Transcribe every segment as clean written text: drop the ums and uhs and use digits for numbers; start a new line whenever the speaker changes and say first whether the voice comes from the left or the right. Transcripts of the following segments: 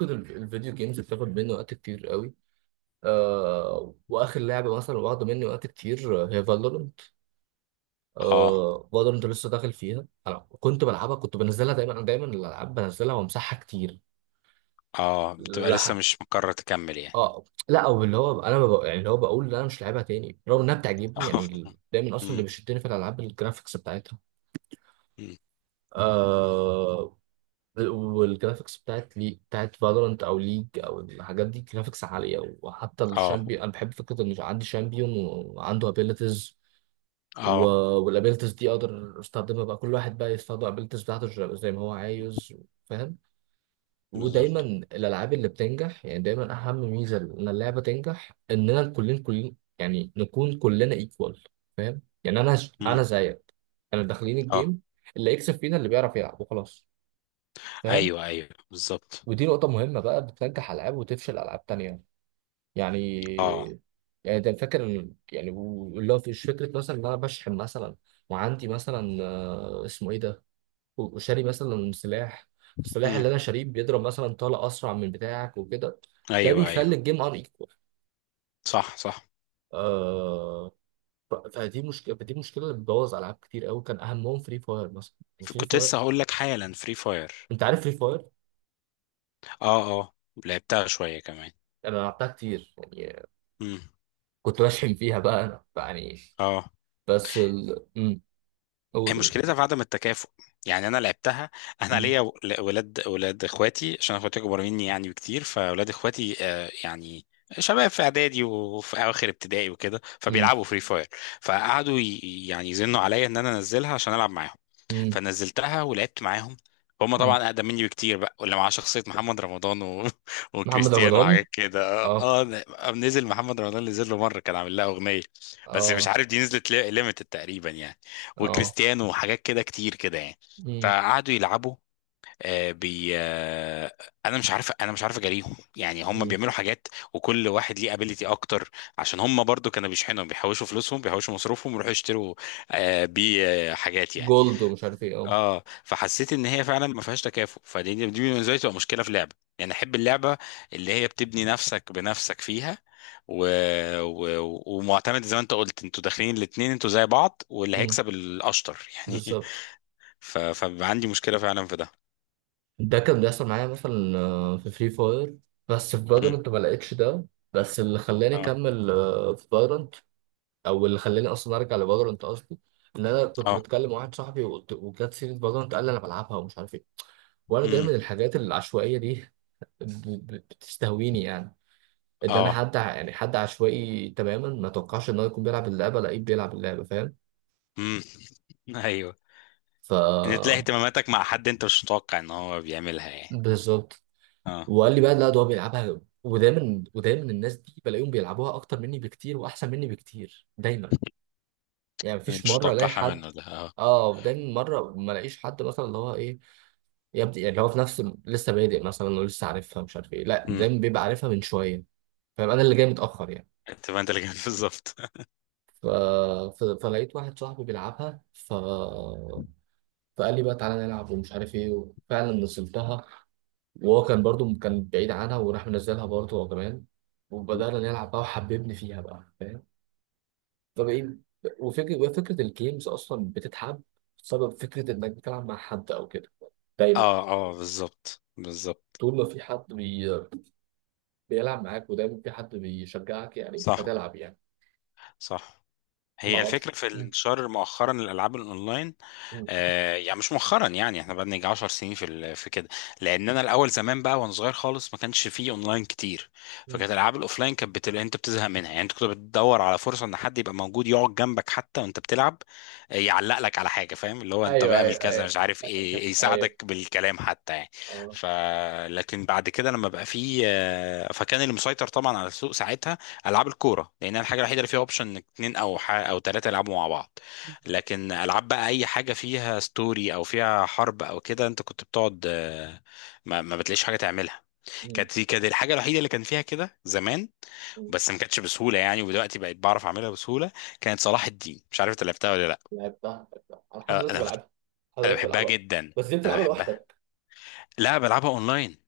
right: كده الفيديو جيمز بتاخد مني وقت كتير قوي. واخر لعبه مثلا واخده مني وقت كتير، هي فالورنت.
left: اه
right: فالورنت لسه داخل فيها، انا كنت بلعبها، كنت بنزلها دايما. انا دايما الالعاب بنزلها وامسحها كتير.
left: اه، بتبقى لسه
right: لا.
left: مش مقرر تكمل يعني؟
right: اه لا، او اللي هو انا ببقى يعني اللي هو بقول لا انا مش لاعبها تاني رغم انها بتعجبني.
left: اه.
right: يعني دايما اصلا اللي
left: مم،
right: بيشدني في الالعاب الجرافيكس بتاعتها.
left: مم.
right: آه والجرافيكس بتاعت فالورانت او ليج او الحاجات دي جرافيكس عاليه، وحتى
left: اه
right: الشامبيون انا بحب فكره ان عندي شامبيون وعنده ابيلتيز.
left: اه،
right: والابيلتيز دي اقدر استخدمها بقى، كل واحد بقى يستخدم الابيلتيز بتاعته زي ما هو عايز. فاهم. ودايما
left: بالظبط.
right: الالعاب اللي بتنجح، يعني دايما اهم ميزه ان اللعبه تنجح اننا كلنا يعني نكون كلنا ايكوال. فاهم. يعني انا
left: مم،
right: زيك. انا داخلين
left: اه،
right: الجيم، اللي يكسب فينا اللي بيعرف يلعب وخلاص. فاهم.
left: ايوه، ايوه، بالظبط.
right: ودي نقطة مهمة، بقى بتنجح ألعاب وتفشل ألعاب تانية، يعني.
left: اه.
right: يعني ده فاكر إن- يعني اللي هو مش فكرة مثلا إن أنا بشحن مثلا، وعندي مثلا اسمه إيه ده، وشاري مثلا سلاح، السلاح
left: مم،
right: اللي أنا شاريه بيضرب مثلا طلقة أسرع من بتاعك وكده. ده
left: ايوه،
right: بيخلي
left: ايوه،
right: الجيم أن إيكوال.
left: صح، صح.
right: آه فدي مشكلة اللي بتبوظ ألعاب كتير أوي، كان أهمهم فري فاير مثلا. فري
left: كنت
right: فاير.
left: لسه هقول لك حالا فري فاير.
right: أنت عارف فري فاير؟
left: اه، لعبتها شويه كمان.
right: أنا لعبتها كتير يعني،
left: مم،
right: كنت بشحن فيها بقى أنا يعني.
left: اه،
right: بس ال... مم.
left: هي
right: قول قول.
left: مشكلتها في عدم التكافؤ. يعني انا لعبتها، انا
right: مم.
left: ليا ولاد اخواتي، عشان اخواتي اكبر مني يعني بكتير، فولاد اخواتي، يعني شباب في اعدادي وفي اواخر ابتدائي وكده،
right: مم.
left: فبيلعبوا فري فاير. فقعدوا يعني يزنوا عليا ان انا انزلها عشان العب معاهم،
right: مم.
left: فنزلتها ولعبت معاهم. هم
right: مم.
left: طبعا اقدم مني بكتير بقى، واللي معاه شخصيه محمد رمضان
right: محمد
left: وكريستيانو
right: رمضان.
left: وحاجات كده.
right: اه.
left: نزل محمد رمضان، نزل له مره كان عامل لها اغنيه، بس مش
right: اه.
left: عارف دي نزلت ليميتد تقريبا يعني.
right: اه.
left: وكريستيانو وحاجات كده كتير كده يعني،
right: مم.
left: فقعدوا يلعبوا. آه، بي آه، انا مش عارف اجاريهم، يعني هم
right: مم.
left: بيعملوا حاجات وكل واحد ليه ابيليتي اكتر، عشان هم برضو كانوا بيشحنوا، بيحوشوا فلوسهم، بيحوشوا مصروفهم، ويروحوا يشتروا آه، بيه آه، حاجات يعني.
right: جولد ومش عارف ايه. اه.
left: اه فحسيت ان هي فعلا ما فيهاش تكافؤ، فدي بالنسبه لي تبقى مشكله في اللعبه، يعني احب اللعبه اللي هي بتبني نفسك بنفسك فيها، و... ومعتمد زي ما انت قلت، انتوا داخلين الاتنين، انتوا زي بعض، واللي
right: مم.
left: هيكسب الاشطر يعني.
right: بالظبط.
left: فبيبقى عندي مشكله فعلا في ده.
right: ده كان بيحصل معايا مثلا في فري فاير، بس في
left: مم،
right: فالورانت ما لقيتش ده. بس اللي خلاني
left: اه،
right: اكمل في فالورانت، او اللي خلاني اصلا ارجع لفالورانت قصدي، ان انا كنت
left: اه.
right: بتكلم مع واحد صاحبي وجت سيره فالورانت، قال لي انا بلعبها ومش عارف ايه. وانا
left: مم،
right: دايما الحاجات العشوائيه دي ب- بتستهويني يعني. ادانا
left: اه.
right: حد يعني حد عشوائي تماما ما توقعش ان هو يكون بيلعب اللعبه، لقيه بيلعب اللعبه، فاهم؟
left: مم. ايوه،
right: ف
left: ان تلاقي اهتماماتك مع حد انت مش متوقع ان هو بيعملها يعني.
right: بالظبط.
left: اه،
right: وقال لي بقى لا ده هو بيلعبها. ودايما الناس دي بلاقيهم بيلعبوها اكتر مني بكتير واحسن مني بكتير دايما، يعني مفيش
left: مش
right: مره الاقي
left: متوقعها
right: حد.
left: منه ده، اه.
right: اه، دايما مره ما الاقيش حد مثلا اللي هو ايه، يبدأ يعني اللي هو في نفس لسه بادئ مثلا ولسه عارفها مش عارف ايه. لا،
left: مم،
right: دايما بيبقى عارفها من شويه، فاهم، انا اللي جاي متاخر يعني.
left: انت، ما انت اللي كان بالظبط.
right: ف... فلقيت واحد صاحبي بيلعبها، فقال لي بقى تعالى نلعب ومش عارف ايه، وفعلا نزلتها. وهو كان برضو كان بعيد عنها وراح منزلها برضو هو كمان، وبدأنا نلعب بقى وحببني فيها بقى، فاهم. فبقيت. وفكرة الجيمز أصلا بتتحب بسبب فكرة إنك بتلعب مع حد أو كده، دايما.
left: اه اه، بالظبط، بالظبط،
right: طول ما في حد بيلعب معاك ودايما في حد بيشجعك يعني
left: صح،
right: هتلعب يعني.
left: صح.
right: ما
left: هي
right: أعرفش.
left: الفكرة في
right: مم.
left: الانتشار مؤخرا للألعاب الأونلاين.
right: مم.
left: يعني مش مؤخرا، يعني احنا بقى نيجي 10 سنين في كده لأن أنا الأول زمان بقى، وأنا صغير خالص ما كانش فيه أونلاين كتير،
right: مم.
left: فكانت الألعاب الأوفلاين كانت أنت بتزهق منها، يعني أنت كنت بتدور على فرصة إن حد يبقى موجود يقعد جنبك حتى وأنت بتلعب، يعلق لك على حاجة، فاهم؟ اللي هو أنت
right: أيوه
left: بيعمل
right: أيوه
left: كذا،
right: أيوه.
left: مش عارف إيه،
right: أيوه.
left: يساعدك بالكلام حتى يعني.
right: أه.
left: ف لكن بعد كده لما بقى فيه، فكان اللي مسيطر طبعا على السوق ساعتها العاب الكوره، لان الحاجه الوحيده اللي فيها اوبشن انك اتنين او ثلاثه يلعبوا مع بعض. لكن العاب بقى اي حاجه فيها ستوري او فيها حرب او كده، انت كنت بتقعد، ما بتلاقيش حاجه تعملها. كانت دي الحاجه الوحيده اللي كان فيها كده زمان،
right: مم.
left: بس ما كانتش بسهوله يعني، ودلوقتي بقيت بعرف اعملها بسهوله. كانت صلاح الدين، مش عارف انت لعبتها ولا لا؟
right: لعبتها لعبتها، انا لحد
left: آه،
right: دلوقتي
left: انا كنت-
right: بلعبها، لحد
left: انا
right: دلوقتي
left: بحبها
right: بلعبها.
left: جدا،
right: بس دي
left: انا
right: بتلعبها
left: بحبها،
right: لوحدك؟
left: لا، بلعبها اونلاين.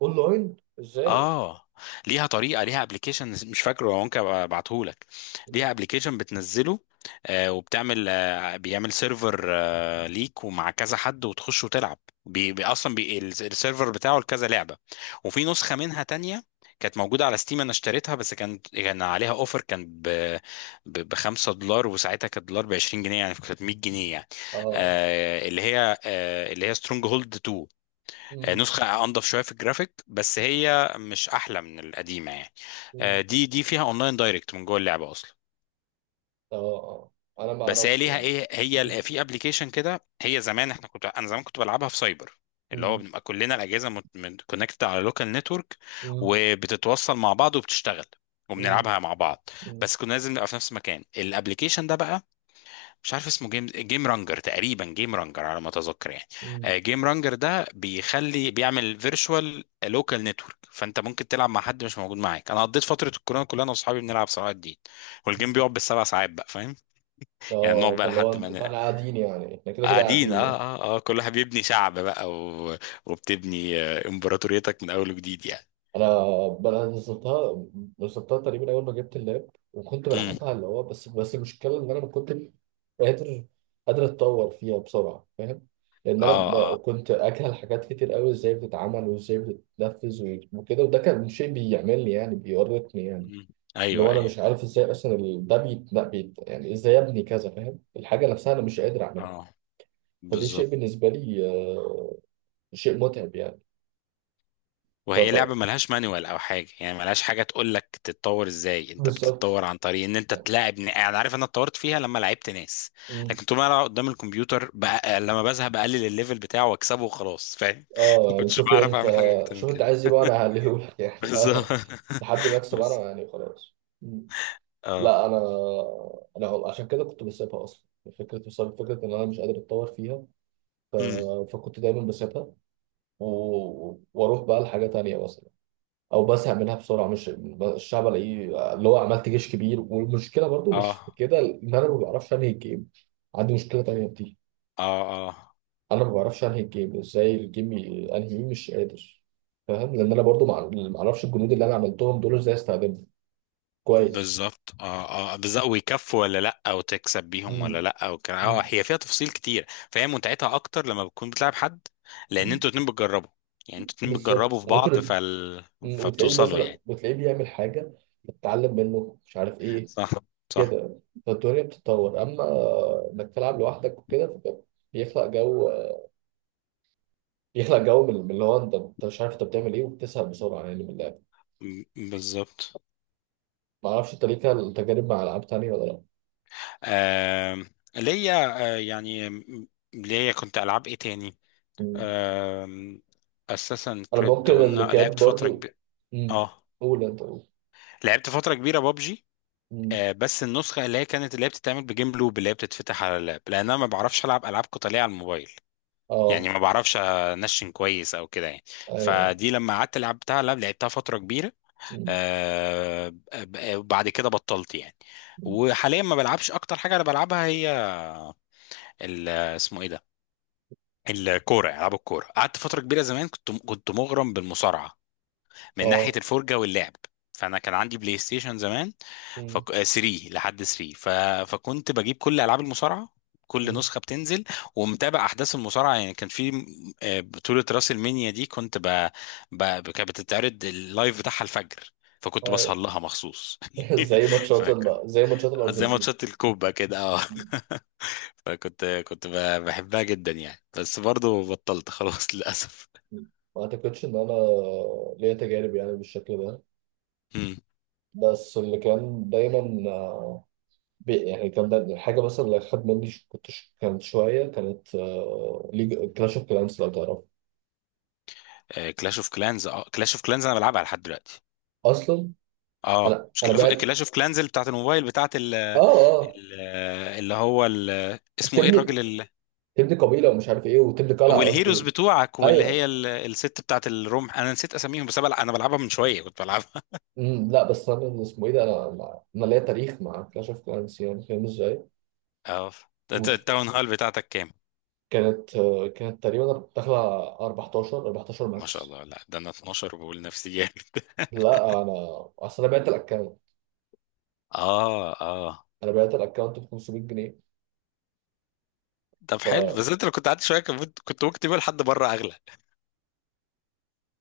right: اونلاين ازاي؟
left: اه، ليها طريقه، ليها ابلكيشن مش فاكره، ممكن ابعته لك. ليها ابلكيشن بتنزله، وبتعمل، بيعمل سيرفر ليك، ومع كذا حد وتخش وتلعب. بي اصلا بي السيرفر بتاعه لكذا لعبه. وفي نسخه منها تانية كانت موجوده على ستيم، انا اشتريتها، بس كانت عليها اوفر، كان ب 5 دولار، وساعتها كانت دولار ب 20 جنيه، يعني كانت 100 جنيه يعني.
right: اه.
left: اللي هي سترونج هولد 2،
right: مم.
left: نسخة أنضف شوية في الجرافيك، بس هي مش أحلى من القديمة يعني.
right: مم.
left: دي فيها أونلاين دايركت من جوه اللعبة أصلا.
right: اه اه. انا ما
left: بس هي
right: اعرفش.
left: ليها إيه، هي
right: مم.
left: في أبلكيشن كده. هي زمان إحنا كنت أنا زمان كنت بلعبها في سايبر، اللي هو
right: مم.
left: بنبقى كلنا الأجهزة كونكتد على لوكال نتورك،
right: مم.
left: وبتتوصل مع بعض وبتشتغل،
right: مم.
left: وبنلعبها مع بعض.
right: مم.
left: بس كنا لازم نبقى في نفس المكان. الأبلكيشن ده بقى مش عارف اسمه، جيم رانجر تقريبا، جيم رانجر على ما اتذكر يعني.
right: مم.
left: جيم رانجر ده بيعمل فيرتشوال لوكال نتورك، فانت ممكن تلعب مع حد مش موجود معاك. انا قضيت فتره الكورونا كلها، انا واصحابي بنلعب صلاح الدين، والجيم بيقعد بالسبع ساعات بقى، فاهم؟ يعني نقعد
right: اه،
left: بقى
right: فاللي هو
left: لحد ما
right: انتوا، فاحنا قاعدين يعني، احنا كده كده
left: قاعدين.
right: قاعدين يعني.
left: اه كل واحد بيبني شعب بقى، وبتبني امبراطوريتك من اول وجديد يعني.
right: انا انا نزلتها، نزلتها تقريبا اول ما جبت اللاب وكنت
left: امم،
right: بلعبها اللي هو، بس المشكله ان انا ما كنتش قادر، قادر اتطور فيها بسرعه، فاهم. لان انا
left: اه، اه
right: كنت اجهل حاجات كتير قوي ازاي بتتعمل وازاي بتتنفذ وكده، وده كان شيء بيعملني يعني بيورطني يعني.
left: مم،
right: اللي
left: ايوه،
right: هو انا مش
left: ايوه،
right: عارف ازاي اصلا ده بيت لا بيت يعني، ازاي ابني كذا، فاهم، الحاجه نفسها انا مش قادر اعملها.
left: اه،
right: فدي شيء
left: بالظبط.
right: بالنسبه لي، شيء متعب يعني. ف
left: وهي
right: ف- مم.
left: لعبة ملهاش مانوال أو حاجة، يعني ملهاش حاجة تقول لك تتطور إزاي. أنت
right: بالظبط.
left: بتتطور عن طريق إن أنت
right: يعني.
left: تلاعب أنا عارف، أنا اتطورت فيها لما لعبت ناس.
right: إمم.
left: لكن طول ما أنا قدام الكمبيوتر لما بزهق بقلل الليفل بتاعه وأكسبه وخلاص فاهم.
right: اه
left: ما
right: يعني،
left: كنتش
right: شوفي
left: بعرف
right: انت،
left: أعمل حاجة أكتر من
right: شوف انت
left: كده.
right: عايز ايه بقى، انا هقللهولك يعني
left: بالظبط،
right: اه. لحد ما اكسب انا
left: بالظبط.
right: يعني، خلاص. مم.
left: أه،
right: لا انا عشان كده كنت بسيبها اصلا، فكره بسبب فكره ان انا مش قادر اتطور فيها. ف...
left: أمم،
right: فكنت دايما بسيبها و... واروح بقى لحاجه تانية مثلا، او بزهق منها بسرعه، مش الشعب الاقيه اللي هو عملت جيش كبير. والمشكله برضو مش في
left: أه
right: كده، ان انا ما بعرفش انهي الجيم، عندي مشكله تانية بتيجي.
left: أه أه،
right: انا ما بعرفش انهي الجيم، ازاي الجيم انهي مش قادر، فاهم، لان انا برضو ما اعرفش الجنود اللي انا عملتهم دول ازاي استخدمهم كويس.
left: بالظبط. اه، بالظبط، ويكفوا ولا لا، وتكسب بيهم ولا
right: مم.
left: لا. وكان
right: مم.
left: هي فيها تفاصيل كتير، فهي متعتها اكتر لما بتكون بتلعب حد، لان انتوا
right: مم.
left: اتنين بتجربوا، يعني انتوا اتنين
right: بالظبط.
left: بتجربوا في بعض.
right: مم.
left: فبتوصلوا يعني.
right: وتلاقيه بيعمل حاجه، بتتعلم منه مش عارف ايه
left: صح، صح،
right: كده، فالدنيا بتتطور، اما انك تلعب لوحدك وكده فده بيخلق جو، بيخلق جو من اللي هو انت مش عارف انت بتعمل ايه وبتسهل بسرعه يعني من اللعب.
left: بالظبط.
right: ما اعرفش، انت ليك تجارب مع العاب تانيه ولا
left: آه ليا، يعني ليا كنت العاب ايه تاني؟
right: لا؟
left: آه اساسا
right: انا ممكن
left: كريد قلنا
right: اللي كانت
left: لعبت فتره
right: برضو،
left: كبيره.
right: امم.
left: اه،
right: قول انت قول.
left: لعبت فتره كبيره بابجي،
right: امم.
left: بس النسخه اللي هي بتتعمل بجيم لوب، اللي هي بتتفتح على اللاب، لان انا ما بعرفش العب العاب قتاليه على الموبايل، يعني
right: اه.
left: ما بعرفش انشن كويس او كده يعني.
right: ايوه.
left: فدي لما قعدت لعبتها فتره كبيره.
right: امم.
left: آه، بعد كده بطلت يعني.
right: أمم.
left: وحاليا ما بلعبش. اكتر حاجه انا بلعبها هي اسمه ايه ده، العاب الكوره. قعدت فتره كبيره زمان، كنت مغرم بالمصارعه من ناحية
right: اه.
left: الفرجة واللعب. فأنا كان عندي بلاي ستيشن زمان،
right: امم.
left: فك... آه، 3 لحد 3. فكنت بجيب كل ألعاب المصارعة، كل
right: أمم.
left: نسخة بتنزل، ومتابع أحداث المصارعة يعني. كان في، بطولة راس المنيا دي كنت كانت بتتعرض اللايف بتاعها الفجر، فكنت بسهر
right: ايوه
left: لها مخصوص. فكان
right: زي ماتشات
left: زي
right: الارجنتين.
left: ماتشات الكوبا كده، اه.
right: أمم.
left: فكنت بحبها جدا يعني، بس برضو بطلت خلاص للأسف.
right: أمم. ما اعتقدش ان انا ليا تجارب يعني بالشكل ده،
left: امم،
right: بس اللي كان دايما يعني كان دايما الحاجه مثلا اللي خد مني كانت شويه، كانت ليج كلاش اوف كلانس، لو تعرف
left: كلاش اوف كلانز؟ اه، كلاش اوف كلانز انا بلعبها لحد دلوقتي.
right: اصلا.
left: اه، مش
right: انا بعت.
left: كلاش اوف كلانز اللي بتاعت الموبايل، بتاعت
right: اه اه.
left: ال- اللي هو اسمه ايه،
right: تبني
left: الراجل
right: تبني قبيله ومش عارف ايه، وتبني قلعه
left: والهيروز
right: قصدي.
left: بتوعك، واللي هي
right: ايوه.
left: الست بتاعت الرمح، انا نسيت اساميهم. بس أنا بلعبها من شويه، كنت بلعبها.
right: أمم. لا بس انا اللي اسمه ايه ده، انا انا أنا ليا تاريخ مع كلاش اوف كلانس يعني، فاهم ازاي.
left: اه، ده انت
right: وف-
left: التاون هال بتاعتك كام؟
right: كانت تقريبا داخله على 14 14
left: ما شاء
right: ماكس.
left: الله، لا، ده انا 12، بقول نفسي جامد.
right: لا انا اصل انا بعت الاكونت،
left: اه.
right: انا بعت الاكونت ب 500 جنيه.
left: طب حلو، بس انت لو كنت قعدت شويه كان كنت ممكن تبقى لحد بره اغلى.